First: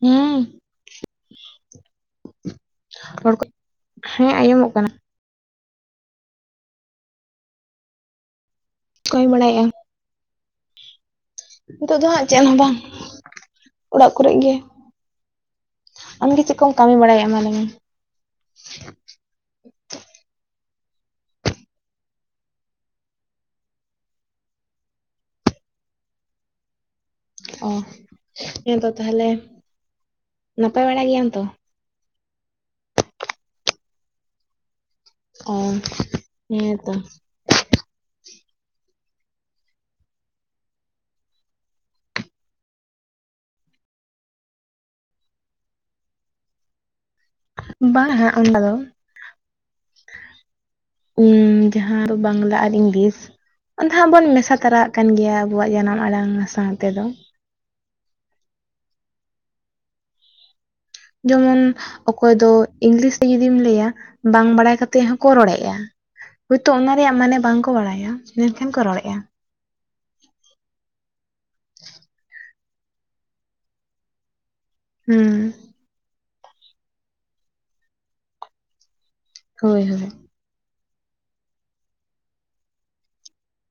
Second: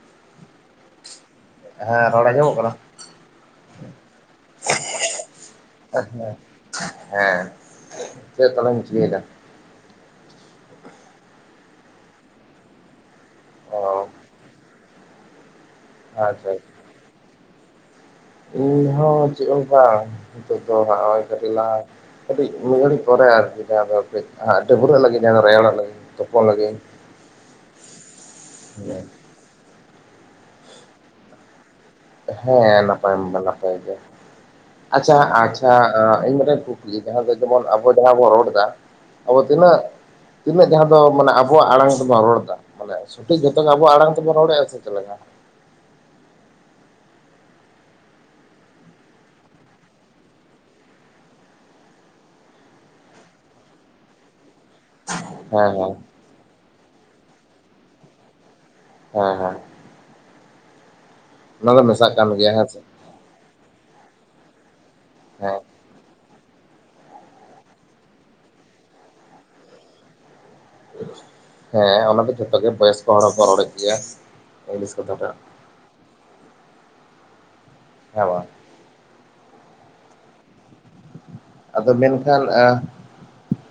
ᱦᱮᱸ᱾ ᱦᱮᱸ ᱨᱚᱲ ᱟᱸᱡᱚᱢᱚᱜ ᱠᱟᱱᱟ? ᱨᱚᱲ ᱠᱚ ᱦᱮᱸ ᱟᱸᱡᱚᱢᱚᱜ ᱠᱟᱱᱟ᱾ ᱦᱮᱸ ᱪᱮᱫ ᱛᱟᱦᱞᱮᱢ ᱠᱚᱭ ᱵᱟᱲᱟᱭ-ᱟ᱾ ᱱᱤᱛᱚᱜ ᱫᱚ ᱦᱟᱸᱜ ᱪᱮᱫ ᱦᱚᱸ ᱵᱟᱝ ᱚ ᱚᱲᱟᱜ ᱠᱚᱨᱮᱜ ᱜᱮ᱾ ᱟᱢᱜᱮ ᱟᱪᱪᱷᱟ ᱪᱮᱫ ᱠᱚᱢ ᱠᱟᱹᱢᱤ ᱵᱟᱲᱟᱭ ᱮᱜ-ᱟ ᱢᱟ ᱞᱟᱹᱭ ᱢᱮ? ᱤᱧ ᱦᱚᱸ ᱪᱮᱫ ᱦᱚ ᱵᱟᱝ ᱱᱤᱛᱚᱜ ᱫᱚ ᱦᱚᱸᱜ-ᱚᱭ ᱠᱟᱴᱤ ᱞᱟᱦᱟ ᱠᱟᱹᱴᱤᱡ ᱢᱤᱫ ᱜᱷᱟᱹᱲᱤᱡ ᱯᱚᱨᱮ ᱟᱨᱠᱤ ᱡᱟᱦᱟ ᱫᱚ ᱠᱟᱹᱡ ᱦᱟᱸᱜ ᱰᱟᱹᱵᱨᱟᱹᱜ ᱞᱟᱹᱜᱤᱫ ᱡᱟᱦᱟ ᱫᱚ ᱨᱮᱭᱟᱲ ᱚᱜ ᱞᱟᱹᱜᱤᱫ ᱛᱚᱯᱚᱜ ᱞᱟᱹᱜᱤᱫ ᱤᱧ᱾ ᱚᱸ ᱦᱮᱛᱚ ᱛᱟᱦᱞᱮ ᱱᱟᱯᱟᱭ ᱵᱟᱲᱟ ᱜᱮᱭᱟᱢ ᱛᱚ? ᱦᱮᱸ ᱱᱟᱯᱟᱭ ᱫᱚ ᱱᱟᱯᱟᱭ ᱜᱮ᱾ ᱟᱪᱷᱟ ᱚ ᱟᱪᱪᱷᱟ ᱤᱧ ᱢᱤᱫᱴᱮᱱ ᱦᱮᱸ ᱛᱚ ᱠᱩᱠᱞᱤ ᱡᱟᱦᱟ ᱫᱚ ᱡᱮᱢᱚᱱ ᱟᱵᱚ ᱡᱟᱦᱟ ᱵᱚᱱ ᱨᱚᱲ ᱫᱟ ᱟᱵᱚ ᱛᱤᱱᱟᱹᱜ ᱛᱤᱱᱟᱹᱜ ᱡᱟᱦᱟ ᱫᱚ ᱢᱟᱱᱮ ᱟᱵᱚᱣᱟᱜ ᱟᱲᱟᱝ ᱛᱮ ᱵᱚᱱ ᱨᱚᱲ ᱫᱟ? ᱢᱟᱱᱮ ᱥᱚᱴᱷᱤᱠ ᱡᱷᱚᱛᱚ ᱜᱮ ᱟᱵᱚᱣᱟᱜ ᱟᱲᱟᱝ ᱛᱮᱵᱚᱱ ᱨᱚᱲᱮᱜ-ᱟ ᱥᱮ ᱪᱮᱫ ᱞᱮᱠᱟ? ᱵᱟᱝ ᱦᱟᱜ ᱚᱱᱟ ᱫᱚ᱾ ᱡᱟᱦᱟ ᱵᱟᱝᱞᱟ ᱟᱨ ᱤᱝᱞᱤᱥ ᱟᱫᱚ ᱦᱟᱸᱜ ᱵᱚᱱ ᱢᱮᱥᱟ ᱛᱚᱨᱟᱜ ᱠᱟᱱ ᱜᱮᱭᱟ ᱦᱮᱸ ᱟᱵᱚᱣᱟᱜ ᱦᱮᱸ ᱡᱟᱱᱟᱢ ᱟᱲᱟᱝ ᱥᱟᱶ ᱛᱮᱫᱚ᱾ ᱦᱮᱸ, ᱦᱮᱸ᱾ ᱡᱮᱢᱚᱱ ᱚᱱᱟ ᱫᱚ ᱢᱮᱥᱟᱜ ᱠᱟᱱ ᱚᱠᱚᱭ ᱫᱚ ᱜᱮᱭᱟ ᱦᱮᱸ ᱥᱮ ᱤᱝᱞᱤᱥ ᱛᱮ ᱡᱩᱫᱤᱢ ᱞᱟᱹᱭ-ᱟ ᱵᱟᱝ ᱵᱟᱲᱟᱭ ᱠᱟᱛᱮᱫ ᱦᱚᱸ ᱠᱚ ᱦᱮᱸ ᱨᱚᱲᱮᱜ-ᱟ᱾ ᱦᱳᱭ ᱛᱚ ᱚᱱᱟ ᱨᱮᱭᱟᱜ ᱢᱟᱱᱮ ᱵᱟᱝ ᱠᱚ ᱵᱟᱲᱟᱭ-ᱟ ᱢᱮᱱᱠᱷᱟᱱ ᱠᱚ ᱨᱚᱲᱮᱜ-ᱟ᱾ ᱦᱮᱸ ᱚᱱᱟ ᱫᱚ ᱡᱷᱚᱛᱚ ᱜᱮ ᱵᱚᱭᱚᱥᱠᱚ ᱦᱚᱲ ᱦᱚᱸᱠᱚ ᱨᱚᱲ ᱮᱫ ᱜᱮᱭᱟ ᱤᱝᱞᱤᱥ ᱠᱟᱛᱷᱟ ᱦᱩᱸ ᱴᱟᱜ᱾ ᱦᱮᱸ ᱵᱟᱝ᱾ ᱦᱳᱭ, ᱦᱳᱭ᱾ ᱟᱫᱚ ᱢᱮᱱᱠᱷᱟᱱ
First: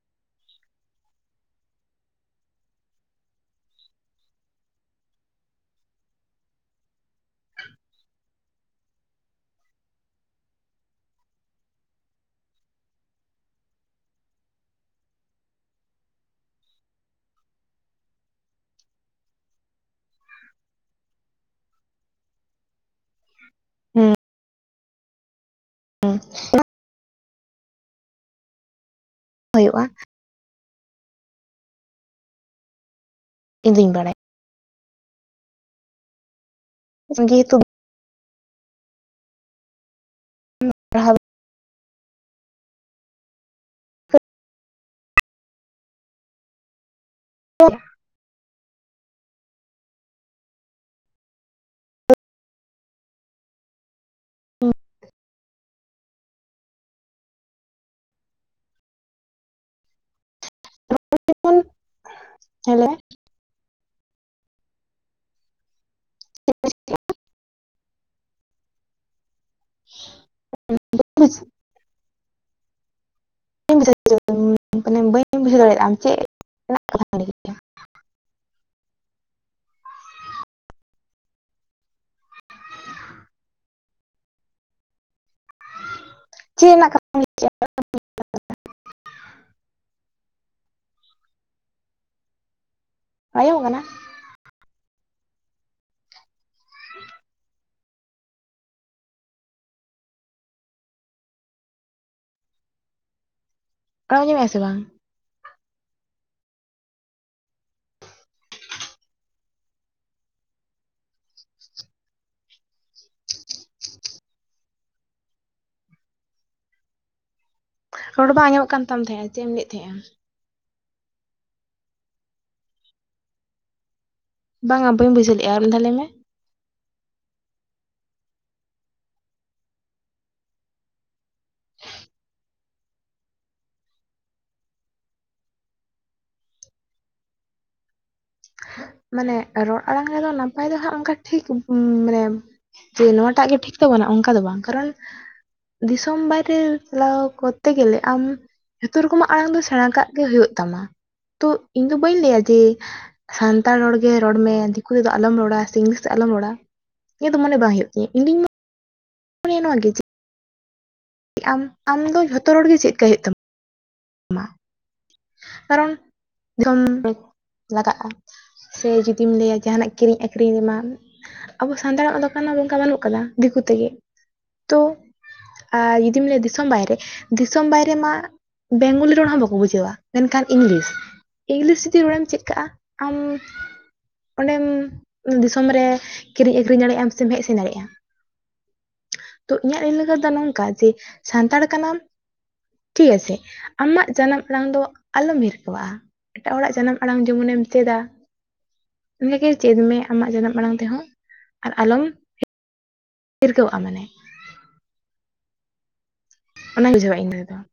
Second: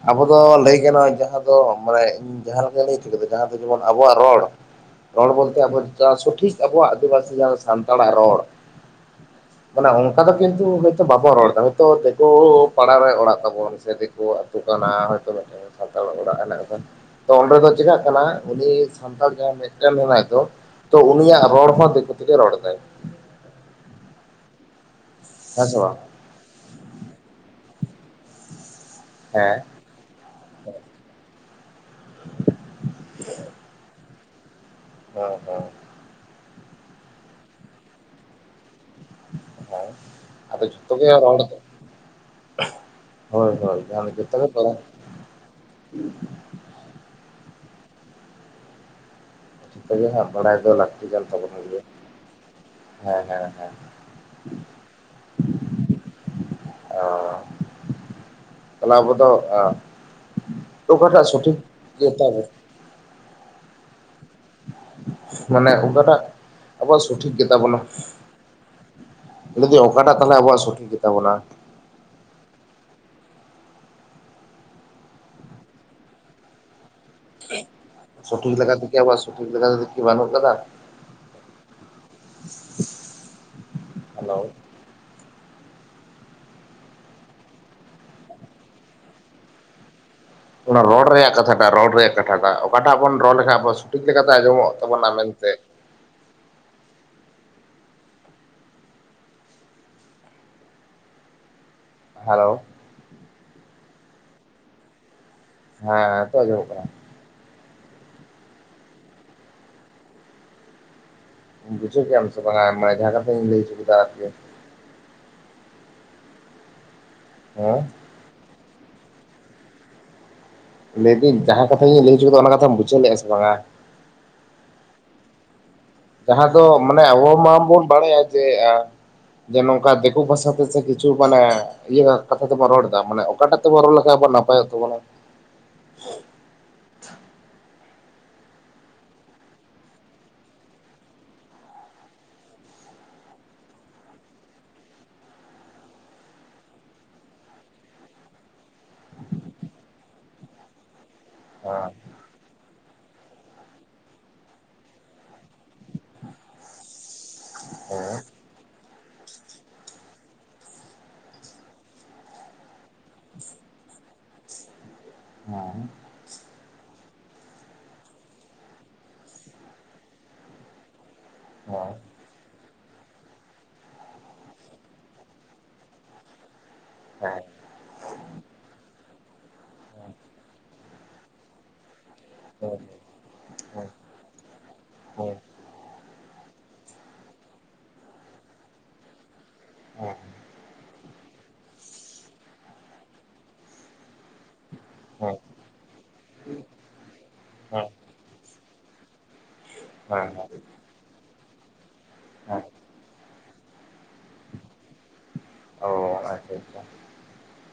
ᱟᱵᱚ ᱫᱚ ᱞᱟᱹᱭ ᱜᱟᱱᱚᱜ-ᱟ ᱡᱟᱦᱟ ᱫᱚ ᱢᱟᱱᱮ᱾ ᱤᱧ ᱡᱟᱦᱟ ᱞᱮᱠᱟᱹᱧ ᱞᱟᱹᱭ ᱦᱚᱪᱚ ᱠᱮᱫᱟ ᱡᱟᱦᱟ ᱫᱚ ᱡᱮᱢᱚᱱ ᱟᱵᱚᱣᱟᱜ ᱨᱚᱲ ᱨᱚᱲ ᱵᱚᱞ ᱛᱮ ᱟᱵᱚ ᱥᱚᱴᱷᱤᱠ ᱟᱵᱚᱣᱟᱜ ᱟᱹᱫᱤ ᱵᱟᱹᱥᱤ ᱡᱟᱦᱟ ᱥᱟᱱᱛᱟᱲᱟᱜ ᱨᱚᱲ ᱢᱟᱱᱮ ᱚᱱᱠᱟ ᱫᱚ ᱠᱤᱱᱛᱩ ᱦᱚᱭ ᱛᱚ ᱵᱟᱵᱚᱱ ᱨᱚᱲ ᱫᱟ ᱦᱚᱭ ᱛᱚ ᱫᱮᱠᱳ ᱯᱟᱲᱟ ᱨᱮ ᱚᱲᱟᱜ ᱛᱟᱵᱚᱱ ᱥᱮ ᱫᱤᱠᱩ ᱟᱹᱛᱩ ᱠᱟᱱᱟ ᱦᱚᱭᱛᱳ ᱢᱤᱫᱴᱮᱱ ᱥᱟᱱᱛᱟᱲᱜ ᱚᱲᱟᱜ ᱦᱮᱱᱟᱜ ᱟᱠᱟᱫᱟ ᱾ ᱛᱚ ᱚᱸᱰᱮ ᱫᱚ ᱪᱮᱟᱜ ᱠᱟᱱᱟ ᱩᱱᱤ ᱥᱟᱱᱛᱟᱲ ᱡᱟᱦᱟᱸᱭ ᱢᱮᱫᱴᱮᱱ ᱦᱮᱱᱟᱭ ᱫᱚ ᱛᱚ ᱩᱱᱤᱭᱟᱜ ᱨᱚᱲ ᱦᱚᱸ ᱫᱤᱠᱩ ᱛᱮᱜᱮ ᱨᱚᱲ ᱫᱟᱭ ᱾ [inaudible] ᱦᱮᱸ ᱥᱮ ᱵᱟᱝ? [unintelligible] ᱦᱮᱸ ᱦᱳᱭᱳᱜᱼᱟ᱾ ᱤᱧᱫᱩᱧ ᱵᱟᱲᱟᱭ [unintelligible] ᱡᱮ ᱡᱮᱦᱮᱛᱩ ᱦᱮᱸ ᱟᱫᱚ ᱵᱟᱢ ᱡᱚᱛᱚ ᱜᱮ ᱯᱟᱲᱦᱟᱣ ᱨᱚᱲ ᱫᱚ ᱦᱳᱭ ᱦᱳᱭ ᱡᱚᱛᱚ [unintelligible] [unintelligible] ᱡᱚᱛᱚ ᱜᱮ ᱦᱟᱸᱜ ᱵᱟᱲᱟᱭ ᱫᱚ ᱞᱟᱹᱠᱛᱤ ᱠᱟᱱ ᱛᱟᱵᱚᱱ ᱜᱮᱭᱟ᱾ ᱦᱮᱸ ᱦᱮᱸ ᱦᱮᱸ [unintelligible] ᱚᱸ ᱛᱟᱦᱚᱞᱮ ᱟᱵᱚ ᱫᱚ ᱮᱸ ᱳᱠᱟᱴᱟᱜ ᱡᱮᱢᱚᱱ ᱥᱚᱴᱷᱤᱠ ᱜᱮᱛᱟᱵ᱾ [unintelligible] ᱢᱟᱱᱮ ᱚᱠᱟᱴᱟᱜ ᱟᱵᱚᱣᱟᱜ ᱥᱚᱴᱷᱤᱠ ᱜᱮᱛᱟ ᱵᱚᱱᱟ ᱾ ᱞᱟᱹᱭ ᱫᱤᱧ ᱚᱠᱟᱴᱟᱜ ᱛᱟᱦᱚᱞᱮ ᱟᱵᱚᱣᱟᱜ ᱥᱚᱴᱷᱤᱠ ᱜᱮᱛᱟ ᱵᱚᱱᱟ? ᱵᱟᱹᱧ ᱵᱟᱹᱧ ᱢᱟᱱᱮ ᱵᱟᱹᱧ ᱵᱩᱡᱷᱟᱹᱣ ᱫᱟᱲᱮᱭᱟᱜ-ᱟ ᱟᱢ ᱪᱮᱫ ᱨᱮᱱᱟᱜ ᱠᱟᱛᱷᱟᱢ ᱞᱟᱹᱭ ᱠᱮᱫᱟ ᱥᱚᱴᱷᱤᱠ ᱞᱮᱠᱟ ᱛᱮᱠᱤ ᱟᱵᱚᱣᱟᱜ ᱥᱚᱴᱷᱤᱠ ᱛᱮᱫᱚ ᱵᱟᱱᱩᱜ ᱠᱟᱫᱟ᱾ ᱦᱮᱞᱳ ᱪᱮᱫ ᱨᱮᱱᱟᱜ ᱠᱟᱛᱷᱟᱢ ᱞᱟᱹᱭ [unintelligible] ᱚᱱᱟ ᱨᱚᱲ ᱨᱮᱭᱟᱜ ᱠᱟᱛᱷᱟᱴᱟᱜ ᱨᱚᱲ ᱨᱮᱭᱟᱜ ᱠᱟᱛᱷᱟᱴᱟᱜ ᱚᱠᱟᱴᱟᱜ ᱵᱚᱱ ᱨᱚᱲ ᱞᱮᱠᱷᱟᱡ ᱟᱸᱡᱚᱢᱚᱜ ᱟᱵᱚ ᱠᱟᱱᱟ ᱴᱤᱠ ᱞᱮᱠᱟᱛᱮ ᱟᱸᱡᱚᱢᱚᱜ ᱛᱟᱵᱚᱱᱟ ᱢᱮᱱᱛᱮ ᱾ ᱦᱮᱞᱳ ᱾ ᱟᱢ ᱟᱧᱚᱢᱮᱫᱼᱟ ᱥᱮ ᱵᱟᱝ? ᱦᱮᱸ ᱱᱤᱛᱚᱜ ᱟᱸᱡᱚᱢᱚᱜ ᱠᱟᱱᱟ‌᱾ ᱵᱩᱡᱷᱟᱹᱣ ᱠᱮᱜ ᱟᱢ ᱥᱮ ᱵᱟᱝ ᱡᱟᱦᱟ ᱠᱟᱛᱷᱟᱧ ᱞᱟᱹᱭ ᱦᱚᱪᱚ ᱠᱮᱫᱟ? [inaudible] ᱨᱚᱲ ᱵᱟᱝ ᱟᱡᱚᱢᱚᱜ ᱠᱟᱱ ᱛᱟᱦᱮᱸᱜ ᱛᱟᱢᱟ ᱪᱮᱫ ᱮᱢ ᱞᱟᱹᱭᱮᱫ ᱛᱟᱦᱮᱸᱜ-ᱟ ᱾ ᱞᱟᱹᱭᱫᱟᱹᱧ ᱡᱟᱦᱟᱸ ᱠᱟᱛᱷᱟᱧ ᱞᱟᱹᱭ ᱦᱚᱪᱚ ᱠᱮᱫᱟ ᱚᱱᱟ ᱠᱟᱛᱷᱟᱢ ᱵᱩᱡᱷᱟᱹᱣ ᱞᱮᱫᱟ ᱥᱮ ᱵᱟᱝᱟ? ᱵᱟᱝᱟ ᱵᱟᱹᱧ ᱵᱩᱡᱷᱟᱹᱣ ᱞᱮᱜ-ᱟ ᱟᱨ ᱢᱤᱫᱫᱷᱟᱣ ᱞᱟᱹᱭ ᱢᱮ ᱾ ᱡᱟᱦᱟᱸ ᱫᱚ ᱢᱟᱱᱮ ᱟᱵᱚ ᱢᱟᱵᱚᱱ ᱵᱟᱲᱟᱭᱟ ᱡᱮ ᱟᱸ ᱡᱮ ᱱᱚᱝᱠᱟ ᱫᱤᱠᱩ ᱯᱟᱥᱟᱯᱟᱥᱤ ᱠᱤᱪᱷᱩ ᱢᱟᱱᱮ ᱤᱭᱟᱹ ᱠᱟᱛᱷᱟ ᱛᱮᱵᱚᱱ ᱨᱚᱲ ᱮᱫᱟ ᱢᱟᱱᱮ ᱚᱠᱟᱴᱟᱜ ᱛᱮᱵᱚᱱ ᱨᱚᱲ ᱞᱮᱠᱷᱟᱱ ᱟᱵᱚ ᱱᱟᱯᱟᱭᱚᱜ ᱛᱟᱵᱚᱱᱟ᱾ ᱢᱟᱱᱮ ᱨᱚᱲ ᱟᱲᱟᱝ ᱨᱮᱫᱚ ᱱᱟᱯᱟᱭ ᱫᱚ ᱦᱟᱸᱜ ᱚᱱᱠᱟ ᱴᱷᱤᱠ ᱢᱟᱱᱮ ᱡᱮ ᱱᱚᱣᱟᱴᱟᱜ ᱜᱮ ᱴᱷᱤᱠ ᱛᱟᱵᱚᱱᱟ ᱚᱱᱠᱟ ᱫᱚ ᱵᱟᱝ, ᱠᱟᱨᱚᱱ ᱫᱤᱥᱚᱢ ᱵᱟᱭᱨᱮ ᱪᱟᱞᱟᱣ ᱠᱚᱨᱛᱮ ᱜᱮᱞᱮ ᱟᱢ ᱡᱷᱚᱛᱚ ᱨᱚᱠᱚᱢᱟᱜ ᱟᱲᱟᱝ ᱫᱚ ᱥᱮᱬᱟ ᱠᱟᱜ ᱜᱮ ᱦᱩᱭᱩᱜ ᱛᱟᱢᱟ ᱛᱚ ᱤᱧ ᱦᱮᱸ ᱫᱚ ᱵᱟᱹᱧ ᱞᱟᱹᱭᱟ ᱡᱮ ᱥᱟᱱᱛᱟᱲ ᱨᱚᱲ ᱜᱮ ᱨᱚᱲ ᱢᱮ ᱫᱤᱠᱩ ᱛᱮᱫᱚ ᱟᱞᱚᱢ ᱨᱚᱲᱟ ᱥᱮ ᱤᱝᱞᱤᱥ ᱛᱮ ᱟᱞᱚᱢ ᱨᱚᱲ ᱤᱧᱟᱹᱜ ᱫᱚ ᱢᱚᱱᱮ ᱵᱟᱝ ᱦᱩᱭᱩᱜ ᱛᱤᱧᱟᱹ ᱦᱮᱸ ᱤᱧ ᱫᱚᱧ ᱢᱚᱱᱮᱭᱟ ᱱᱚᱣᱟ ᱜᱮ ᱪᱮᱫ ᱟᱢ ᱟᱢ ᱫᱚ ᱡᱷᱚᱛᱚ ᱨᱚᱲ ᱜᱮ ᱪᱮᱫ ᱠᱟᱜ ᱦᱩᱭᱩᱜ ᱛᱟᱢᱟ᱾ ᱦᱮᱸ ᱦᱮᱸ ᱦᱮᱸ ᱦᱮᱸ ᱦᱮᱸ ᱦᱮᱸ ᱠᱟᱨᱚᱱ ᱦᱮᱸ ᱡᱚᱢ ᱞᱟᱜᱟᱜ-ᱟ ᱾ ᱥᱮ ᱡᱩᱫᱤᱢ ᱞᱟᱹᱭᱟ ᱡᱟᱦᱟᱱᱟᱜ ᱠᱤᱨᱤᱧ ᱟᱹᱠᱷᱨᱤᱧ ᱨᱮᱢᱟ ᱟᱵᱚ ᱥᱟᱱᱛᱟᱲᱟᱜ ᱫᱚ [unintelligible] ᱵᱟᱹᱱᱩᱜ ᱠᱟᱫᱟ ᱫᱤᱠᱩ ᱛᱮᱜᱮ ᱛᱚ ᱟᱨ ᱡᱩᱫᱤᱢ ᱞᱟᱹᱭᱟ ᱫᱤᱥᱚᱢ ᱵᱟᱭᱨᱮ ᱫᱤᱥᱚᱢ ᱵᱟᱭᱨᱮ ᱢᱟ ᱵᱮᱝᱜᱚᱞᱤ ᱨᱚᱲ ᱦᱚᱸ ᱵᱟᱠᱚ ᱵᱩᱡᱷᱟᱹᱣᱟ, ᱢᱮᱱᱠᱷᱟᱱ ᱤᱝᱞᱤᱥ ᱤᱝᱞᱤᱥ ᱡᱩᱫᱤ ᱨᱚᱲᱮᱢ ᱪᱮᱫ ᱠᱟᱜᱟ ᱟᱢ ᱚᱸᱰᱮᱢ ᱫᱤᱥᱚᱢ ᱨᱮ ᱠᱤᱨᱤᱧ ᱟᱠᱷᱨᱤᱧ ᱫᱟᱲᱮᱜᱟᱢ ᱥᱮᱢ ᱦᱮᱡ ᱥᱮᱱ ᱫᱟᱲᱮᱜ-ᱟ᱾ [inaudible] ᱛᱚ ᱤᱧᱟᱹᱜ ᱞᱟᱹᱭ ᱞᱮᱠᱟ ᱛᱮ ᱫᱚ ᱱᱚᱝᱠᱟ ᱡᱮ ᱥᱟᱱᱛᱟᱲ ᱠᱟᱱᱟᱢ ᱴᱷᱤᱠ ᱜᱟᱪᱷᱮ ᱟᱢᱟᱜ ᱡᱟᱱᱟᱢ ᱟᱲᱟᱝ ᱫᱚ ᱟᱞᱚᱢ ᱦᱤᱨᱠᱟᱹᱣᱟᱜ-ᱟ, ᱮᱴᱟᱜ ᱦᱚᱲᱟᱜ ᱡᱟᱱᱟᱢ ᱟᱲᱟᱝ ᱡᱮᱢᱚᱱᱮᱢ ᱪᱮᱫᱟ [unintelligible] ᱪᱮᱫ ᱢᱮ ᱦᱮᱸ ᱦᱮᱸ ᱟᱢᱟᱜ ᱦᱮᱸ ᱦᱮᱸ ᱡᱟᱱᱟᱢ ᱟᱲᱟᱝ ᱛᱮᱦᱚᱸ, ᱟᱨ ᱟᱞᱚᱢ [inaudible] ᱦᱤᱨᱠᱟᱹᱣᱟᱜ-ᱟ ᱢᱟᱱᱮ᱾ ᱚ ᱟᱪᱪᱷᱟ [unintelligible] ᱟᱪᱪᱷᱟ ᱵᱩᱡᱷᱟᱹᱣᱟ ᱤᱧ [unintelligible]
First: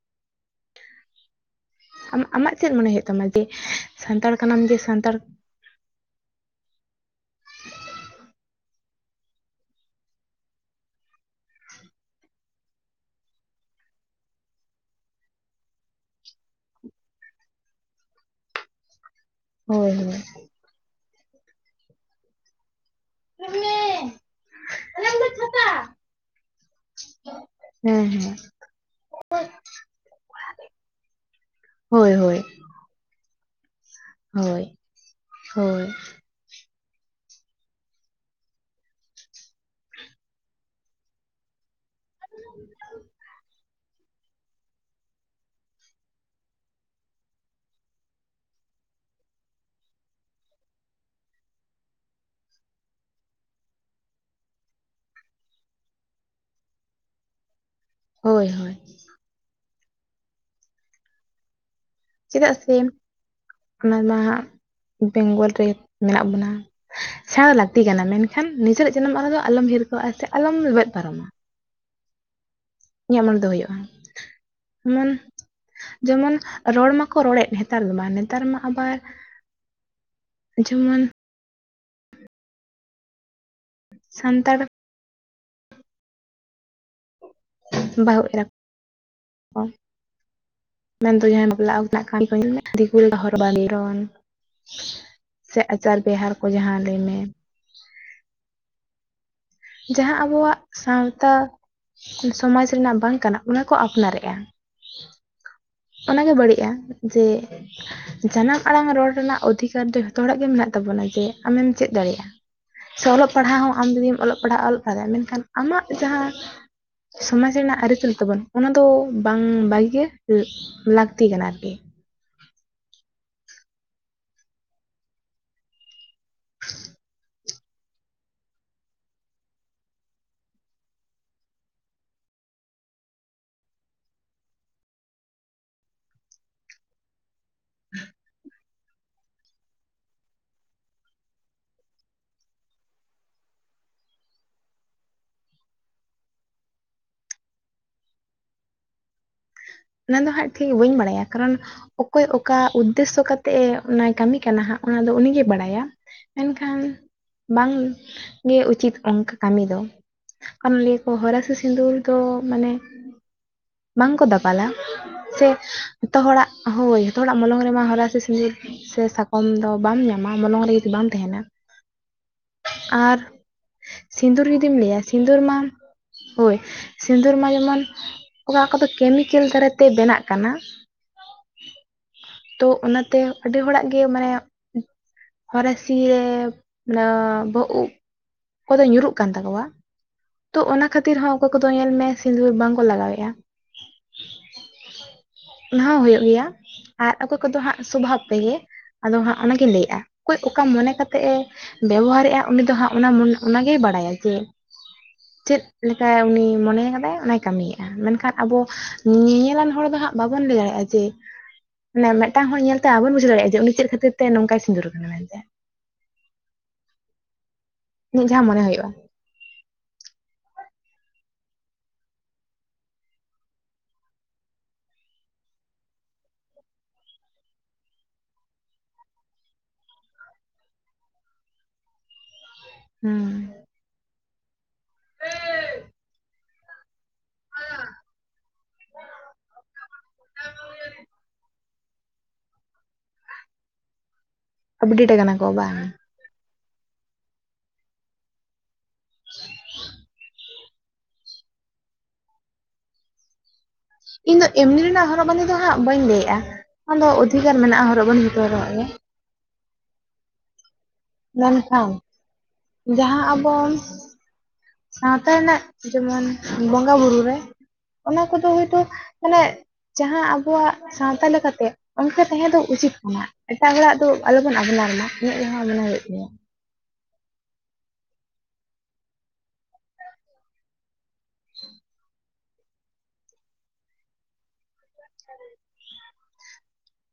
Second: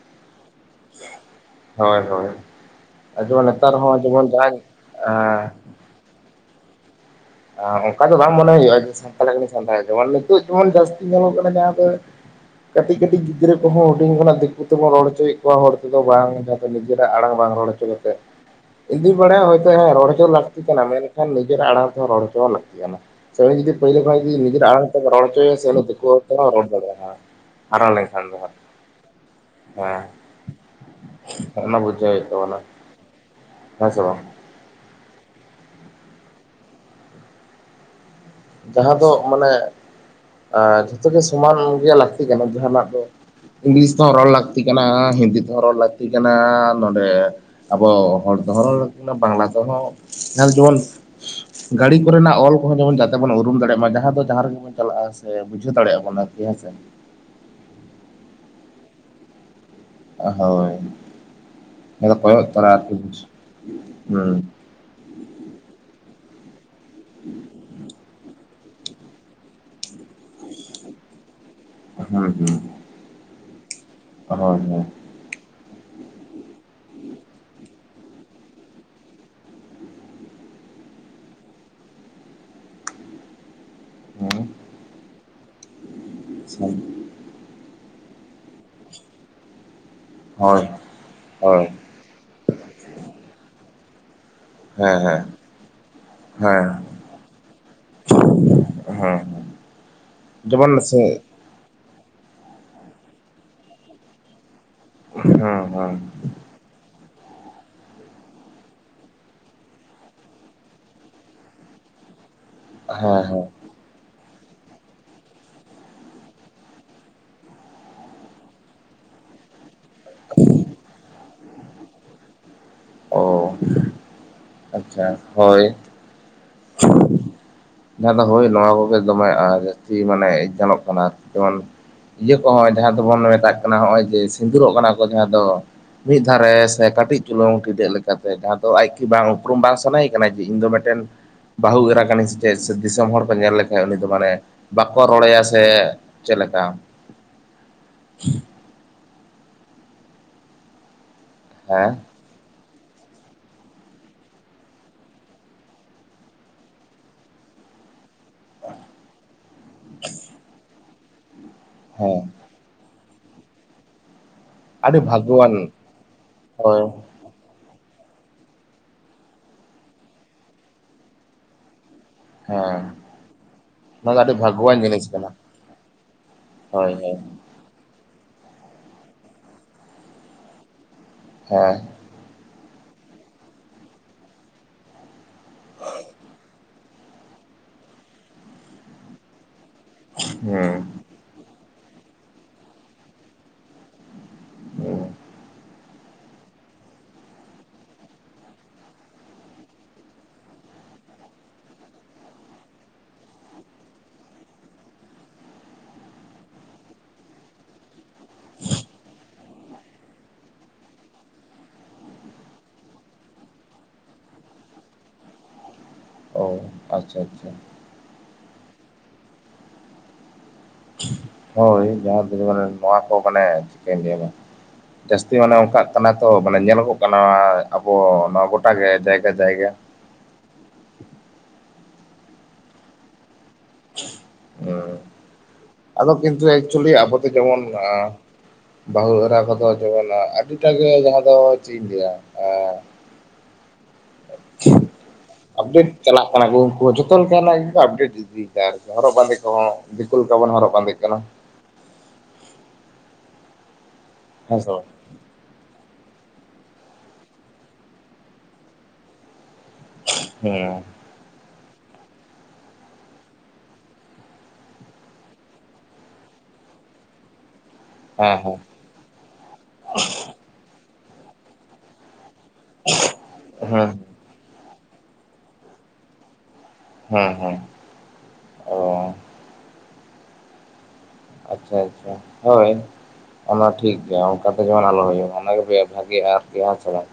ᱦᱳᱭ ᱟᱢᱟᱜ ᱦᱳᱭ ᱟᱢᱟᱜ ᱪᱮᱫ ᱢᱚᱱᱮ ᱦᱳᱭᱳᱜ ᱛᱟᱢᱟ ᱡᱮ ᱡᱮᱢᱚᱱ ᱱᱮᱛᱟᱨ ᱦᱚᱸ ᱡᱮᱢᱚᱱ ᱥᱟᱱᱛᱟᱲ ᱡᱟᱦᱟᱸ ᱠᱟᱱᱟᱢ ᱡᱮ ᱥᱟᱱᱛᱟᱲ ᱚᱝᱠᱟ ᱫᱚ ᱵᱟᱝ ᱢᱚᱱᱮ ᱦᱳᱭᱳᱜ-ᱟ ᱡᱮ ᱥᱟᱱᱛᱟᱲ ᱠᱟᱱᱤᱧ ᱥᱟᱱᱛᱟᱲ ᱜᱮ ᱢᱟᱱᱮ ᱱᱤᱛᱳᱜ ᱡᱮᱢᱚᱱ ᱡᱟᱹᱥᱛᱤ ᱧᱮᱞᱚᱜ ᱠᱟᱱᱟ ᱡᱟᱦᱟᱸ ᱫᱚ ᱠᱟᱹᱴᱤᱡ ᱠᱟᱹᱴᱤᱡ ᱜᱤᱫᱽᱨᱟᱹ ᱠᱚᱦᱚᱸ ᱦᱩᱰᱤᱧ ᱠᱷᱚᱱᱟᱜ ᱫᱤᱠᱩ ᱛᱮᱵᱚᱱ ᱨᱚᱲ ᱦᱚᱪᱚᱭᱮᱫ ᱠᱚᱣᱟ, ᱦᱚᱲ ᱛᱮᱫᱚ ᱵᱟᱝ ᱡᱟᱦᱟᱸ ᱫᱚ ᱱᱤᱡᱮᱨᱟᱜ ᱟᱲᱟᱝ ᱵᱟᱝ ᱨᱚᱲ ᱦᱚᱪᱚ [unintelligible] ᱤᱫᱩᱧ ᱵᱟᱲᱟᱭᱟ ᱦᱳᱭᱛᱚ ᱦᱳᱭ ᱨᱚᱲ ᱦᱳᱭ ᱦᱚᱪᱚ ᱞᱟᱹᱠᱛᱤ ᱠᱟᱱᱟ, ᱢᱮᱱᱠᱷᱟᱱ ᱱᱤᱡᱮᱨᱟᱜ ᱟᱲᱟᱝ ᱛᱮᱦᱚᱸ ᱨᱚᱲ ᱦᱚᱪᱚ ᱞᱟᱹᱠᱛᱤ ᱠᱟᱱᱟ᱾ ᱥᱮ ᱩᱱᱤ ᱡᱩᱫᱤ ᱯᱟᱹᱭᱞᱟᱹ ᱠᱷᱚᱱᱟᱜ ᱡᱩᱫᱤ ᱱᱤᱡᱮᱨ ᱟᱲᱟᱝ ᱛᱮᱢ ᱨᱚᱲ ᱦᱚᱪᱚᱭ ᱭᱟᱥᱮ ᱩᱱᱤ ᱫᱮᱠᱳ ᱛᱮᱦᱚᱸ ᱨᱚᱲ ᱫᱟᱲᱮᱭᱟᱜᱟᱭ᱾ ᱦᱟᱨᱟ ᱦᱮᱸ ᱞᱮᱱᱠᱷᱟᱱ ᱦᱮᱸ ᱫᱚ ᱦᱟᱸᱜ ᱦᱮᱸ᱾ ᱚᱱᱟ ᱵᱩᱡᱷᱟᱹᱣ ᱦᱳᱭ ᱦᱳᱭᱳᱜ ᱦᱳᱭ ᱛᱟᱵᱚᱱᱟ ᱦᱮᱸᱥᱮ ᱵᱟᱝ? ᱦᱳᱭ ᱦᱳᱭ᱾ ᱡᱟᱦᱟᱸ ᱫᱚ ᱢᱟᱱᱮ ᱮᱸ ᱡᱷᱚᱛᱚ ᱜᱮ ᱥᱚᱢᱟᱱ ᱜᱮ ᱞᱟᱹᱠᱛᱤ ᱠᱟᱱᱟ ᱡᱟᱦᱟᱱᱟᱜ ᱫᱚ ᱤᱝᱞᱤᱥ ᱛᱮᱦᱚᱸ ᱨᱚᱲ ᱞᱟᱹᱠᱛᱤ ᱠᱟᱱᱟ, ᱦᱤᱱᱫᱤ ᱛᱮᱦᱚᱸ ᱨᱚᱲ ᱞᱟᱹᱠᱛᱤ ᱠᱟᱱᱟ ᱱᱚᱸᱰᱮ ᱟᱵᱚ ᱦᱚᱲ ᱛᱮᱦᱚᱸ ᱨᱚᱲ ᱞᱟᱠᱛᱤ ᱠᱟᱱᱟ, ᱵᱟᱝᱞᱟ ᱛᱮᱦᱚᱸ ᱡᱟᱦᱟ ᱫᱚ ᱡᱚᱢᱚᱱ ᱜᱟᱹᱲᱤ ᱠᱚᱨᱮᱱᱟᱜ ᱚᱞ ᱠᱚᱦᱚᱸ ᱡᱮᱢᱚᱱ ᱡᱟ ᱛᱮ ᱵᱚᱱ ᱩᱨᱩᱢ ᱫᱟᱲᱮᱜ ᱢᱟ ᱡᱟᱦᱟᱸ ᱫᱚ ᱡᱟᱦᱟᱸ ᱨᱮᱜᱮᱵᱚᱱ ᱪᱟᱞᱟᱜ-ᱟ ᱥᱮ ᱵᱩᱡᱷᱟᱹᱣ ᱫᱟᱲᱮᱜᱟᱵᱚᱱ ᱟᱨᱠᱤ ᱦᱮᱸᱥᱮ᱾ ᱦᱳᱭ ᱦᱳᱭ᱾ ᱦᱳᱭ ᱪᱮᱫᱟᱜ ᱥᱮ ᱚᱱᱟ [unintelligible] ᱢᱟ ᱦᱩᱸ᱾ ᱵᱮᱝᱜᱚᱞ ᱨᱮ ᱢᱮᱱᱟᱜ ᱵᱚᱱᱟ ᱥᱮᱬᱟ ᱫᱚ ᱞᱟᱹᱠᱛᱤ ᱠᱟᱱᱟ ᱢᱮᱱᱠᱷᱟᱱ ᱱᱤᱡᱮᱨᱟᱜ ᱡᱟᱱᱟᱢ ᱟᱲᱟᱜ ᱫᱚ ᱟᱞᱚᱢ ᱦᱤᱨᱠᱟᱹᱣᱟᱜ-ᱟ, ᱥᱮ ᱟᱞᱚᱢ ᱞᱮᱵᱮᱫ ᱯᱟᱨᱚᱢ-ᱟ᱾ ᱦᱩᱸ ᱦᱩᱸ᱾ ᱤᱧᱟᱜ ᱢᱚᱱᱮ ᱫᱚ ᱦᱳᱭᱳᱜ-ᱟ ᱮᱢᱚᱱ ᱡᱮᱢᱚᱱ ᱨᱚᱲ ᱢᱟᱠᱚ ᱨᱚᱲᱮᱫ ᱦᱮᱛᱟᱨ ᱫᱚ ᱵᱟᱝ ᱱᱮᱛᱟᱨ ᱢᱟ ᱟᱵᱟᱨ ᱡᱮᱢᱚᱱ ᱥᱟᱱᱛᱟᱲ [inaudible] ᱵᱟᱦᱩ ᱮᱨᱟ ᱠᱚ ᱦᱳᱭ ᱢᱮᱱᱫᱚ ᱡᱟᱦᱟᱸᱭ ᱦᱳᱭ ᱵᱟᱯᱞᱟ [unintelligible] ᱫᱤᱠᱩ ᱞᱮᱠᱟ ᱦᱚᱨᱚᱜ ᱵᱟᱸᱫᱮ ᱦᱮᱸ ᱦᱳᱭ ᱦᱳᱭ ᱦᱮᱸ [unintelligible] ᱥᱮ ᱟᱪᱟᱨ ᱵᱮᱦᱟᱨ ᱠᱚ ᱦᱮᱸ ᱡᱟᱦᱟᱸ ᱞᱟᱹᱭ ᱢᱮ [unintelligible] ᱡᱟᱦᱟᱸ ᱟᱵᱚᱣᱟᱜ ᱡᱮᱢᱚᱱ ᱥᱮ ᱥᱟᱶᱛᱟ ᱥᱚᱢᱟᱡᱽ ᱨᱮᱱᱟᱜ ᱵᱟᱝ ᱠᱟᱱᱟ ᱚᱱᱟ ᱠᱚ ᱟᱯᱱᱟᱨᱮᱜ-ᱟ᱾ ᱦᱩᱸ ᱦᱩᱸ᱾ ᱚᱱᱟᱜᱮ ᱵᱟᱹᱲᱤᱡ-ᱟ ᱡᱮ ᱡᱟᱱᱟᱢ ᱟᱲᱟᱝ ᱨᱚᱲ ᱨᱮᱱᱟᱜ ᱚᱫᱷᱤᱠᱟᱨ ᱫᱚ ᱡᱷᱚᱛᱚ ᱦᱚᱲᱟᱜ ᱜᱮ ᱢᱮᱱᱟᱜ ᱛᱟᱵᱚᱱᱟ, ᱡᱮ ᱟᱢᱮᱢ ᱪᱮᱫ ᱫᱟᱲᱮᱭᱟᱜ-ᱟ᱾ ᱥᱮ ᱦᱮᱸ ᱚᱞᱚᱜ ᱦᱮᱸ ᱯᱟᱲᱦᱟᱜ ᱦᱚᱸ ᱟᱢ ᱡᱩᱫᱤᱢ ᱚᱞᱚᱜ ᱯᱟᱲᱦᱟᱜ ᱚᱞᱚᱜ ᱯᱟᱲᱦᱟᱜ ᱟᱢ ᱢᱮᱱᱠᱷᱟᱱ ᱟᱢᱟᱜ ᱡᱟᱦᱟᱸ ᱥᱚᱢᱟᱡᱽ ᱨᱮᱱᱟᱜ ᱟᱹᱨᱤᱪᱟᱹᱞᱤ ᱛᱟᱵᱚᱱ ᱚᱱᱟ ᱫᱚ ᱵᱟᱝ ᱵᱟᱜᱤ ᱜᱮ ᱞᱟᱹᱠᱛᱤ ᱠᱟᱱᱟ ᱟᱨᱠᱤ᱾ ᱚ᱾ ᱟᱪᱪᱷᱟ ᱦᱳᱭ᱾ ᱡᱟᱦᱟᱸ ᱫᱚ ᱦᱳᱭ ᱱᱚᱣᱟ ᱠᱚᱜᱮ ᱫᱚᱢᱮ ᱟ ᱡᱟᱹᱥᱛᱤ ᱢᱟᱱᱮ ᱜᱟᱱᱚᱜ ᱠᱟᱱᱟ ᱟᱨᱠᱤ ᱡᱮᱢᱚᱱ ᱤᱭᱟᱹ ᱠᱚᱦᱚᱸ ᱡᱟᱦᱟᱸ ᱫᱚᱵᱚᱱ ᱢᱮᱛᱟᱜ ᱠᱟᱱᱟ ᱦᱚᱸᱜᱼᱚᱭ ᱡᱮ ᱥᱤᱸᱫᱩᱨᱚᱜ ᱠᱟᱱᱟ ᱠᱚ ᱡᱟᱦᱟᱸ ᱫᱚ ᱢᱤᱫ ᱫᱷᱟᱨᱮ ᱥᱮ ᱠᱟᱹᱴᱤᱡ ᱪᱩᱞᱩᱝ ᱴᱤᱰᱟᱹᱜ ᱞᱮᱠᱟᱛᱮ ᱡᱟᱦᱟᱸ ᱛᱚ ᱟᱡᱠᱤ ᱵᱟᱝ ᱩᱯᱨᱩᱢ ᱵᱟᱝ ᱥᱟᱱᱟᱭᱮ ᱠᱟᱱᱟ ᱡᱮ ᱤᱧ ᱫᱚ ᱢᱤᱫᱴᱮᱱ ᱵᱟᱹᱦᱩ ᱮᱨᱟ ᱠᱟᱹᱱᱟᱹᱧ ᱪᱮᱫ ᱥᱮ ᱫᱤᱥᱚᱢ ᱦᱚᱲ ᱠᱚ ᱧᱮᱞ ᱞᱮᱠᱷᱟᱱᱡ ᱩᱱᱤ ᱫᱚ ᱢᱟᱱᱮ ᱵᱟᱠᱚ ᱨᱚᱲᱟᱭᱟ ᱥᱮ ᱪᱮᱫ ᱞᱮᱠᱟ? [inaudible] ᱚᱱᱟ ᱫᱚ ᱦᱟᱸᱜ ᱴᱷᱤᱠ ᱵᱟᱹᱧ ᱵᱟᱲᱟᱭᱟ ᱠᱟᱨᱚᱱ ᱦᱮᱸ? ᱚᱠᱚᱭ ᱚᱠᱟ ᱩᱫᱽᱫᱮᱥᱥᱚ ᱠᱟᱛᱮᱜ-ᱮ ᱚᱱᱟᱭ ᱠᱟᱹᱢᱤ ᱠᱟᱱᱟ ᱦᱟᱸᱜ ᱚᱱᱟ ᱫᱚ ᱩᱱᱤᱜᱮ ᱵᱟᱲᱟᱭᱟ᱾ ᱢᱮᱱᱠᱷᱟᱱ ᱵᱟᱝ ᱜᱮ ᱩᱪᱤᱛ ᱚᱱᱠᱟ ᱠᱟᱹᱢᱤ ᱫᱚ [inaudible] ᱦᱚᱨᱟᱥᱤ ᱥᱤᱸᱫᱩᱨ ᱫᱚ ᱦᱮᱸ ᱢᱟᱱᱮ ᱵᱟᱝᱠᱚ ᱫᱟ ᱯᱟᱞᱟ ᱟᱹᱰᱤ ᱥᱮ ᱵᱷᱟᱜᱽᱜᱚᱣᱟᱱ ᱡᱷᱚᱛᱚ ᱦᱚᱲᱟᱜ ᱦᱳᱭ᱾ ᱛᱚ ᱦᱚᱲᱟᱜ ᱢᱚᱞᱚᱝ ᱨᱮᱢᱟ ᱦᱚᱨᱟᱥᱤ ᱥᱤᱸᱫᱤᱨ ᱥᱮ ᱥᱟᱠᱚᱢ ᱫᱚ ᱵᱟᱢ ᱧᱟᱢᱟ ᱢᱚᱞᱚᱝ ᱨᱮ ᱡᱩᱫᱤ ᱵᱟᱢ ᱛᱟᱦᱮᱱᱟ᱾ ᱦᱮᱸ ᱟᱨ ᱱᱚᱣᱟ ᱫᱚ ᱟᱹᱰᱤ ᱥᱤᱸᱫᱩᱨ ᱡᱩᱫᱤᱢ ᱵᱷᱟᱜᱽᱜᱚᱣᱟᱱ ᱞᱟᱹᱭᱟ ᱡᱤᱱᱤᱥ ᱠᱟᱱᱟ ᱥᱤᱸᱫᱩᱨ ᱢᱟ ᱦᱳᱭ ᱥᱤᱸᱫᱩᱨ ᱢᱟ ᱡᱮᱢᱚᱱ ᱚᱠᱟ ᱚᱠᱟ ᱫᱚ ᱠᱮᱢᱤᱠᱮᱞ ᱫᱟᱨᱟᱭᱛᱮ ᱵᱮᱱᱟᱜ ᱠᱟᱱᱟ, ᱦᱮᱸ᱾ ᱛᱚ ᱚᱱᱟᱛᱮ ᱟᱹᱰᱤ ᱦᱚᱲᱟᱜ ᱜᱮ ᱢᱟᱱᱮ ᱦᱚᱨᱟᱥᱤ ᱨᱮ ᱢᱟᱱᱮ ᱵᱚᱦᱚᱜ ᱩᱵ ᱚᱠᱚᱭ ᱫᱚ ᱧᱩᱨᱩᱜ ᱠᱟᱱ ᱛᱟᱠᱚᱣᱟ᱾ ᱛᱚ ᱦᱩᱸ ᱚᱱᱟ ᱠᱷᱟᱹᱛᱤᱨ ᱦᱚᱸ ᱚᱠᱚᱭ ᱠᱚᱫᱚ ᱧᱮᱞ ᱢᱮ ᱥᱤᱸᱫᱩᱨ ᱵᱟᱝᱠᱚ ᱞᱟᱜᱟᱣᱮᱜᱼᱟ᱾ ᱦᱩᱸ ᱚᱱᱟ ᱦᱩᱭᱩᱜ ᱜᱮᱭᱟ ᱟᱨ ᱚᱠᱚᱭ ᱠᱚᱫᱚ ᱦᱟᱸᱜ ᱥᱚᱵᱷᱟᱵ ᱛᱮᱜᱮ᱾ ᱟᱫᱚ ᱦᱟᱸᱜ ᱚᱱᱟᱜᱤᱧ ᱞᱟᱹᱭᱮᱜᱼᱟ, ᱚᱠᱚᱭ ᱚᱠᱟ ᱢᱚᱱᱮ ᱠᱟᱛᱮᱜ ᱮ ᱵᱮᱵᱚᱦᱟᱨᱮᱜᱼᱟ ᱩᱱᱤ ᱫᱚ ᱦᱟᱸᱜ ᱚᱱᱟ ᱢᱚᱱ ᱚᱱᱟ ᱜᱮᱭ ᱵᱟᱲᱟᱭᱟ ᱡᱮ ᱪᱮᱫ ᱞᱮᱠᱟᱭ ᱩᱱᱤ ᱢᱚᱱᱮ ᱟᱠᱟᱫᱟᱭ ᱚᱱᱟᱭ ᱠᱟᱹᱢᱤᱭᱮᱜᱼᱟ ᱢᱮᱱᱠᱷᱟᱱ ᱟᱵᱚ ᱧᱮᱧᱮᱞᱟᱱ ᱦᱚᱲ ᱫᱚ ᱦᱟᱸᱜ ᱵᱟᱵᱚᱱ ᱞᱟᱹᱭ ᱫᱟᱲᱮᱭᱟᱜᱼᱟ ᱡᱮ ᱢᱟᱱᱮ ᱢᱤᱫᱴᱟᱝ ᱦᱚᱲ ᱧᱮᱞᱛᱮ ᱟᱵᱚᱱ ᱵᱩᱡᱷᱟᱹᱣ ᱫᱟᱲᱮᱭᱟᱜ-ᱟ ᱡᱮ ᱩᱱᱤ ᱪᱮᱫ ᱠᱷᱟᱹᱛᱤᱨᱛᱮ ᱱᱚᱝᱠᱟᱭ ᱥᱤᱸᱫᱩᱨ ᱠᱟᱱᱟ ᱢᱮᱱᱛᱮ᱾ ᱚ ᱟᱪᱪᱷᱟ ᱟᱪᱪᱷᱟ᱾ ᱤᱧᱟᱹᱜ ᱡᱟᱦᱟᱸ ᱢᱚᱱᱮ ᱦᱩᱭᱩᱜᱼᱟ᱾ ᱦᱳᱭ, ᱡᱟᱦᱟᱸ ᱛᱮᱜᱮ ᱢᱟᱱᱮ ᱱᱚᱣᱟ ᱠᱚ ᱢᱟᱱᱮ ᱪᱮᱫ ᱠᱟᱹᱧ ᱞᱟᱹᱭᱟᱢᱟ? ᱡᱟᱹᱥᱛᱤ ᱢᱟᱱᱮ ᱚᱱᱠᱟᱜ ᱠᱟᱱᱟ ᱛᱚ ᱢᱟᱱᱮ ᱧᱮᱞᱚᱜᱚᱜ ᱠᱟᱱᱟ ᱱᱚᱣᱟ ᱟᱵᱚ ᱱᱚᱣᱟ ᱜᱚᱴᱟᱜᱮ ᱡᱟᱭᱜᱟ ᱡᱟᱭᱜᱟ᱾ ᱦᱩᱸ᱾ ᱦᱩᱸ ᱟᱫᱚ ᱠᱤᱱᱛᱩ ᱮᱠᱪᱩᱭᱮᱞᱤ ᱟᱵᱚ ᱫᱚ ᱡᱮᱢᱚᱱ ᱟ ᱵᱟᱹᱦᱩ ᱮᱨᱟ ᱠᱚᱫᱚ ᱡᱮᱢᱚᱱ ᱟᱹᱰᱤᱴᱟᱜ ᱜᱮ ᱡᱟᱦᱟᱸ ᱫᱚ ᱪᱮᱫ ᱤᱧ ᱞᱟᱹᱭᱟ ᱟᱸ [inaudible] ᱟᱯᱰᱮᱴ ᱠᱟᱱᱟ ᱠᱚ ᱵᱟᱝ? ᱟᱯᱰᱮᱴ ᱪᱟᱞᱟᱜ ᱠᱟᱱᱟ ᱠᱚ ᱩᱱᱠᱩ ᱦᱚᱸ ᱡᱷᱚᱛᱚ ᱞᱮᱠᱟᱱᱟᱜ ᱜᱮᱠᱚ ᱟᱯᱰᱮᱴ ᱤᱫᱤᱭ ᱫᱟ ᱟᱨᱠᱤ ᱦᱚᱨᱚᱜ ᱵᱟᱸᱫᱮ ᱠᱚᱦᱚᱸ ᱫᱤᱠᱩ ᱞᱮᱠᱟ ᱵᱚᱱ ᱦᱚᱨᱚᱜ ᱵᱟᱸᱫᱮ ᱠᱟᱱᱟ᱾ ᱤᱧ ᱫᱚ ᱦᱮᱸ ᱥᱮ ᱮᱢᱱᱤ ᱨᱮᱱᱟᱜ ᱦᱚᱨᱚᱜ ᱵᱟᱸᱫᱮ ᱫᱚ ᱦᱟᱸᱜ ᱵᱟᱹᱧ ᱞᱟᱹᱭᱮᱜᱼᱟ, ᱟᱫᱚ ᱚᱫᱷᱤᱠᱟᱨ ᱢᱮᱱᱟᱜᱼᱟ ᱦᱚᱨᱚᱜ ᱵᱟᱸᱫᱮ ᱡᱷᱚᱛᱚ ᱦᱚᱲᱟᱜ ᱜᱮ᱾ ᱦᱩᱸ᱾ ᱢᱮᱱᱠᱷᱟᱱ, ᱡᱟᱦᱟᱸ ᱟᱵᱚᱱ ᱥᱟᱶᱛᱟ ᱨᱮᱱᱟᱜ ᱡᱮᱢᱚᱱ ᱵᱚᱸᱜᱟ ᱵᱩᱨᱩ ᱨᱮ ᱦᱮᱸ ᱚᱱᱟ ᱦᱮᱸ ᱠᱚᱫᱚ ᱦᱚᱭ ᱛᱚ ᱢᱟᱱᱮ ᱡᱟᱦᱟᱸ ᱟᱵᱚᱣᱟᱜ ᱥᱟᱶᱛᱟ ᱞᱮᱠᱟᱛᱮ ᱚᱱᱠᱟ ᱛᱟᱦᱮᱸ ᱫᱚ ᱩᱪᱤᱛ ᱠᱟᱱᱟ ᱮᱴᱟᱜ ᱦᱮᱸ ᱦᱚᱲᱟᱜ ᱫᱚ ᱟᱞᱚᱵᱚᱱ ᱟᱯᱱᱟᱨ ᱢᱟ ᱤᱧᱟᱹᱜ ᱡᱟᱸᱦᱟ ᱢᱟᱱᱮ ᱦᱩᱭᱩᱜ ᱛᱤᱧᱟᱹ᱾ ᱦᱩᱸ ᱦᱩᱸ᱾ ᱟᱪᱪᱷᱟ ᱟᱪᱪᱷᱟ ᱦᱚᱭ ᱚᱱᱟ ᱴᱷᱤᱠ ᱜᱮᱭᱟ ᱚᱱᱠᱟᱛᱮ ᱡᱮᱢᱚᱱ ᱟᱞᱚ ᱦᱩᱭᱩᱜ ᱢᱟ ᱚᱱᱟ [unintelligible] ᱜᱮ ᱟᱨᱠᱤ ᱦᱮᱸ ᱥᱮ ᱵᱟᱝ?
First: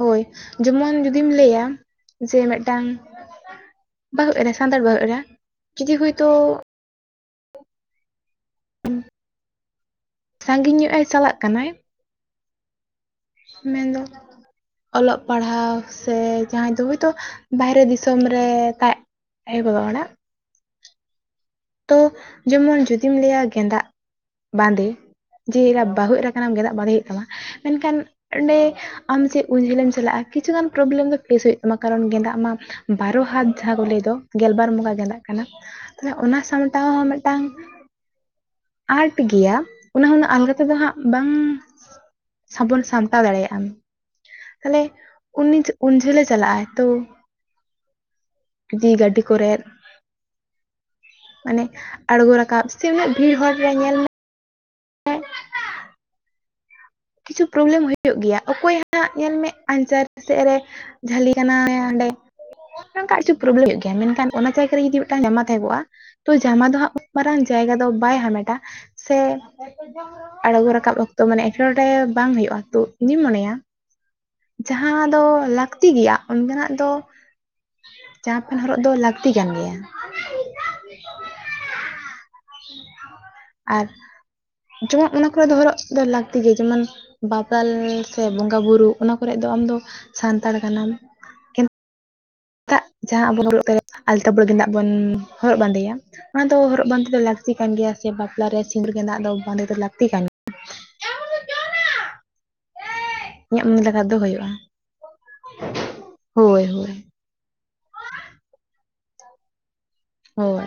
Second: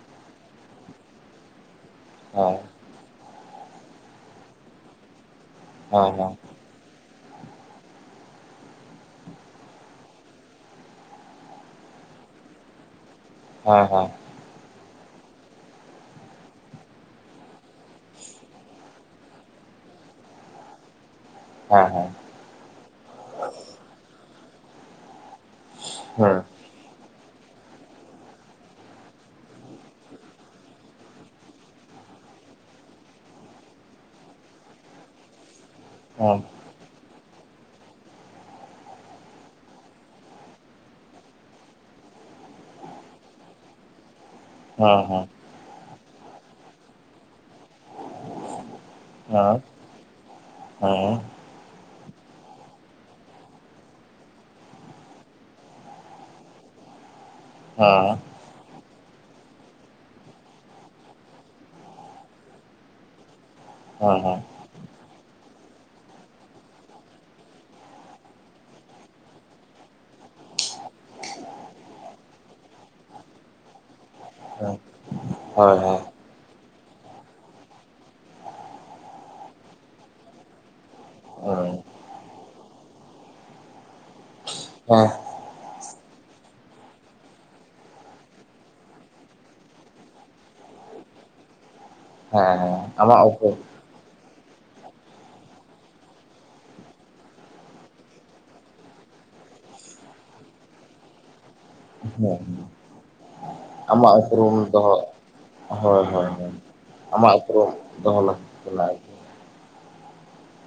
ᱦᱳᱭ ᱡᱮᱢᱚᱱ ᱡᱩᱫᱤᱢ ᱞᱟᱹᱭᱟ ᱡᱮ ᱢᱮᱫᱴᱟᱝ ᱵᱟᱹᱦᱩ ᱮᱨᱟ ᱥᱟᱱᱛᱟᱲ ᱵᱟᱹᱦᱩ ᱮᱨᱟ ᱡᱩᱫᱤ ᱦᱮᱸ ᱦᱳᱭ ᱛᱚ ᱦᱮᱸ ᱥᱟᱺᱜᱤᱧ ᱧᱚᱜ-ᱮ ᱪᱟᱞᱟᱜ ᱠᱟᱱᱟᱭ᱾ ᱦᱮᱸ ᱢᱮᱱᱫᱚ, ᱦᱮᱸ ᱚᱞᱚᱜ ᱯᱟᱲᱦᱟᱣ ᱥᱮ ᱡᱟᱦᱟᱸᱭ ᱫᱚ ᱦᱚᱭᱛᱚ ᱵᱟᱦᱨᱮ ᱫᱤᱥᱚᱢ ᱨᱮ ᱛᱟ ᱟᱭᱳ-ᱵᱟᱵᱟ ᱚᱲᱟᱜ᱾ ᱛᱚ ᱦᱮᱸ ᱡᱮᱢᱚᱱ ᱡᱩᱫᱤᱢ ᱞᱟᱹᱭᱟ ᱜᱮᱸᱫᱟᱜ ᱵᱟᱸᱫᱮ ᱡᱮ ᱮᱨᱟ ᱵᱟᱹᱦᱩ ᱮᱨᱟ ᱦᱮᱸ ᱦᱮᱸ ᱠᱟᱱᱟᱢ ᱜᱮᱸᱫᱟᱜ ᱵᱟᱸᱫᱮ ᱦᱩᱭᱩᱜ ᱛᱟᱢᱟ ᱢᱮᱱᱠᱷᱟᱱ, ᱚᱸᱰᱮ ᱟᱢ ᱪᱮᱫ ᱩᱱ ᱡᱷᱟᱹᱞᱮᱢ ᱪᱟᱞᱟᱜᱼᱟ ᱠᱤᱪᱷᱩᱜᱟᱱ ᱯᱨᱚᱵᱮᱞᱮᱢ ᱫᱚ ᱯᱷᱮᱥ ᱦᱩᱭᱩᱜ ᱛᱟᱢᱟ ᱠᱟᱨᱚᱱ ᱜᱮᱸᱫᱟᱜ ᱢᱟ ᱵᱟᱨᱚ ᱦᱟᱛ ᱡᱟᱦᱟᱸ ᱠᱚ ᱞᱟᱹᱭ ᱫᱚ ᱜᱮᱞᱵᱟᱨ ᱡᱚᱠᱟ ᱜᱮᱸᱫᱟᱜ ᱠᱟᱱᱟ, ᱛᱟᱦᱞᱮ ᱚᱱᱟ ᱦᱮᱸ ᱥᱟᱢᱴᱟᱣ ᱦᱚᱸ ᱢᱤᱫᱴᱟᱝ ᱟᱸᱴ ᱜᱮᱭᱟ ᱚᱱᱟ ᱦᱚᱸ ᱩᱱᱟᱹᱜ ᱟᱞᱜᱟᱛᱮᱫᱚ ᱦᱟᱸᱜ ᱵᱟᱝ ᱥᱟᱵᱚᱱ ᱥᱟᱢᱴᱟᱣ ᱫᱟᱲᱮᱭᱟᱜᱼᱟᱢ ᱛᱟᱦᱞᱮ ᱦᱮᱸ ᱦᱮᱸ ᱦᱮᱸ ᱦᱮᱸ ᱩᱱᱤ ᱩᱱ ᱡᱷᱟᱹᱞᱮ ᱪᱟᱞᱟᱜ ᱟᱭ ᱛᱚ ᱡᱩᱫᱤ ᱜᱟᱹᱰᱤ ᱠᱚᱨᱮᱫ ᱦᱮᱸ ᱢᱟᱱᱮ ᱟᱬᱜᱚ ᱨᱟᱠᱟᱵ ᱥᱮ ᱩᱱᱟᱹᱜ ᱵᱷᱤᱲ ᱦᱚᱲ ᱨᱮ ᱧᱮᱞ ᱢᱮ ᱮᱸ ᱠᱤᱪᱷᱩ ᱯᱨᱚᱵᱽᱞᱮᱢ ᱦᱳᱭᱳᱜ ᱜᱮᱭᱟ᱾ ᱚᱠᱚᱭ ᱦᱟᱸᱜ ᱧᱮᱞ ᱢᱮ ᱟᱧᱪᱟᱨ ᱥᱮᱫ ᱨᱮ ᱡᱷᱟᱹᱞᱤ ᱠᱟᱱᱟᱭ ᱚᱸᱰᱮ ᱱᱚᱝᱠᱟ [unintelligible] ᱯᱨᱚᱵᱽᱞᱮᱢᱮ ᱜᱮᱭᱟ ᱢᱮᱱᱠᱷᱟᱱ ᱦᱮᱸ ᱦᱮᱸ ᱚᱱᱟ ᱡᱟᱭᱜᱟ ᱡᱩᱫᱤ ᱢᱤᱫᱴᱟᱝ ᱡᱟᱢᱟ ᱛᱟᱦᱮᱸᱠᱜᱼᱟ ᱛᱚ ᱡᱟᱢᱟ ᱫᱚ ᱦᱟᱸᱜ ᱠᱷᱩᱵ ᱢᱟᱨᱟᱝ ᱡᱟᱭᱜᱟ ᱫᱚ ᱵᱟᱭ ᱦᱟᱢᱮᱴᱟ ᱥᱮ ᱟᱬᱜᱚ ᱨᱟᱠᱟᱵ ᱚᱠᱛᱚ ᱢᱟᱱᱮ ᱱᱚᱸᱰᱮ ᱵᱟᱝ ᱦᱩᱭᱩᱜᱼᱟ ᱛᱳ ᱤᱧᱤᱧ ᱢᱚᱱᱮᱭᱟ ᱡᱟᱦᱟᱸ ᱫᱚ ᱞᱟᱹᱠᱛᱤ ᱜᱮᱭᱟ ᱚᱱᱠᱟᱱᱟᱜ ᱫᱚ ᱡᱟᱦᱟᱸ ᱯᱷᱮᱱ ᱦᱚᱨᱚᱜ ᱫᱚ ᱞᱟᱹᱠᱛᱤ ᱠᱟᱱ ᱜᱮᱭᱟ᱾ ᱦᱚᱭ᱾ ᱟᱨ ᱡᱮᱢᱚᱱ ᱚᱱᱟ ᱠᱚᱨᱮ ᱫᱚ ᱦᱚᱨᱚᱜ ᱫᱚ ᱞᱟᱹᱠ ᱛᱤ ᱜᱮ ᱡᱮᱢᱚᱱ ᱵᱟᱯᱞᱟᱞ ᱥᱮ ᱵᱚᱸᱜᱟ ᱵᱩᱨᱩ ᱚᱱᱟ ᱠᱚᱨᱮᱜ ᱫᱚ ᱟᱢᱫᱚ ᱥᱟᱱᱛᱟᱲ ᱠᱟᱱᱟᱢ ᱛᱟᱜ ᱡᱟᱦᱟᱸ ᱟᱵᱚᱱ ᱦᱮᱸ ᱦᱮᱸ [unintelligible] ᱟᱞᱛᱟ [unintelligible] ᱜᱮᱸᱫᱟᱜ ᱵᱚᱱ ᱦᱚᱨᱚᱜ ᱵᱟᱸᱫᱮᱭᱟ ᱚᱱᱟ ᱫᱚ ᱦᱚᱨᱚᱜ ᱵᱟᱸᱫᱮ ᱫᱚ ᱞᱟᱹᱠᱛᱤ ᱠᱟᱱ ᱜᱮᱭᱟ ᱥᱮ ᱵᱟᱯᱞᱟ ᱨᱮ ᱥᱤᱸᱫᱩᱨ ᱜᱮᱸᱫᱟᱜ ᱫᱚ ᱵᱟᱸᱫᱮ ᱫᱚ ᱞᱟᱠᱛᱤ ᱠᱟᱱ ᱦᱚᱸ᱾ ᱤᱧᱟᱹᱜ ᱢᱚᱱᱮ ᱞᱮᱠᱟ ᱟᱢᱟᱜ ᱫᱚ ᱦᱩᱭᱩᱜᱼᱟ ᱩᱯᱨᱩᱢ ᱫᱚ ᱦᱚᱭ ᱦᱚᱭ ᱦᱚᱭ ᱦᱳᱭ ᱦᱳᱭ ᱟᱢᱟᱜ ᱩᱯᱨᱩᱢ᱾ ᱫᱚᱦᱚ ᱞᱟᱹᱠᱛᱤ‌ ᱠᱟᱱᱟ᱾ ᱦᱚᱭ᱾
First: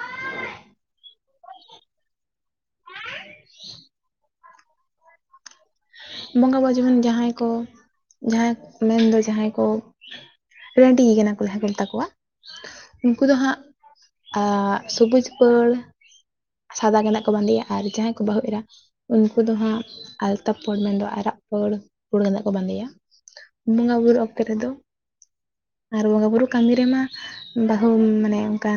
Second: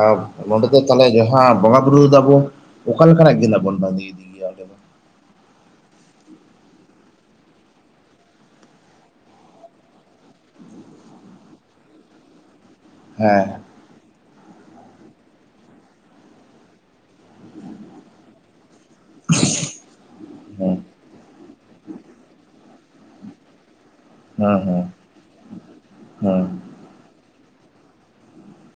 ᱟᱨ ᱱᱚᱸᱰᱮ ᱫᱚ ᱛᱟᱦᱚᱞᱮ ᱡᱟᱦᱟᱸ ᱵᱚᱸᱜᱟ ᱵᱩᱨᱩ ᱫᱟᱵᱚ ᱚᱠᱟ ᱞᱮᱠᱟ ᱱᱟᱜ ᱜᱮᱸᱫᱟ ᱵᱚᱱ ᱵᱟᱸᱫᱮ ᱤᱫᱤ ᱭᱟ ᱚᱸᱰᱮ ᱫᱚ? ᱵᱚᱸᱜᱟ ᱵᱚ ᱡᱮᱢᱚᱱ ᱡᱟᱦᱟᱸᱭ ᱠᱚ ᱡᱟᱦᱟᱸᱭ ᱢᱮᱱ ᱫᱚ ᱡᱟᱦᱟᱸᱭ ᱠᱚ, ᱨᱟᱺᱰᱤᱭ ᱠᱟᱱᱟ ᱠᱩ‌ ᱡᱟᱦᱟᱸᱭ ᱠᱚ ᱢᱮᱛᱟ ᱠᱚᱣᱟ ᱩᱱᱠᱩ ᱫᱚ ᱦᱮᱸ ᱦᱟᱸᱜ ᱟᱻ ᱥᱚᱵᱩᱡ ᱯᱟᱹᱲ ᱥᱟᱫᱟ ᱜᱮᱸᱫᱟᱜ ᱠᱚ ᱵᱟᱸᱫᱮᱭᱟ ᱟᱨ ᱡᱟᱦᱟᱸᱭ ᱠᱚ ᱵᱟᱹᱦᱩ ᱮᱨᱟ ᱩᱱᱠᱩ ᱫᱚ ᱦᱟᱸᱜ ᱟᱞᱛᱟ ᱦᱮᱸ ᱯᱟᱹᱬ ᱢᱮᱱ ᱫᱚ ᱟᱨᱟᱜ ᱯᱟᱹᱬ ᱯᱟᱹᱬ ᱜᱮᱸᱫᱟᱜ ᱠᱚ ᱵᱟᱸᱫᱮᱭᱟ ᱵᱚᱸᱜᱟ ᱵᱩᱨᱩ ᱚᱠᱼᱼ ᱛᱮ ᱦᱮᱸ ᱨᱮᱫᱚ ᱦᱮᱸ ᱟᱨ ᱵᱚᱸᱜᱟ ᱦᱮᱸ ᱵᱩᱨᱩ ᱠᱟᱢᱤ ᱨᱮᱢᱟ ᱵᱟᱹᱦᱩ ᱢᱟᱱᱮ ᱚᱱᱠᱟᱱ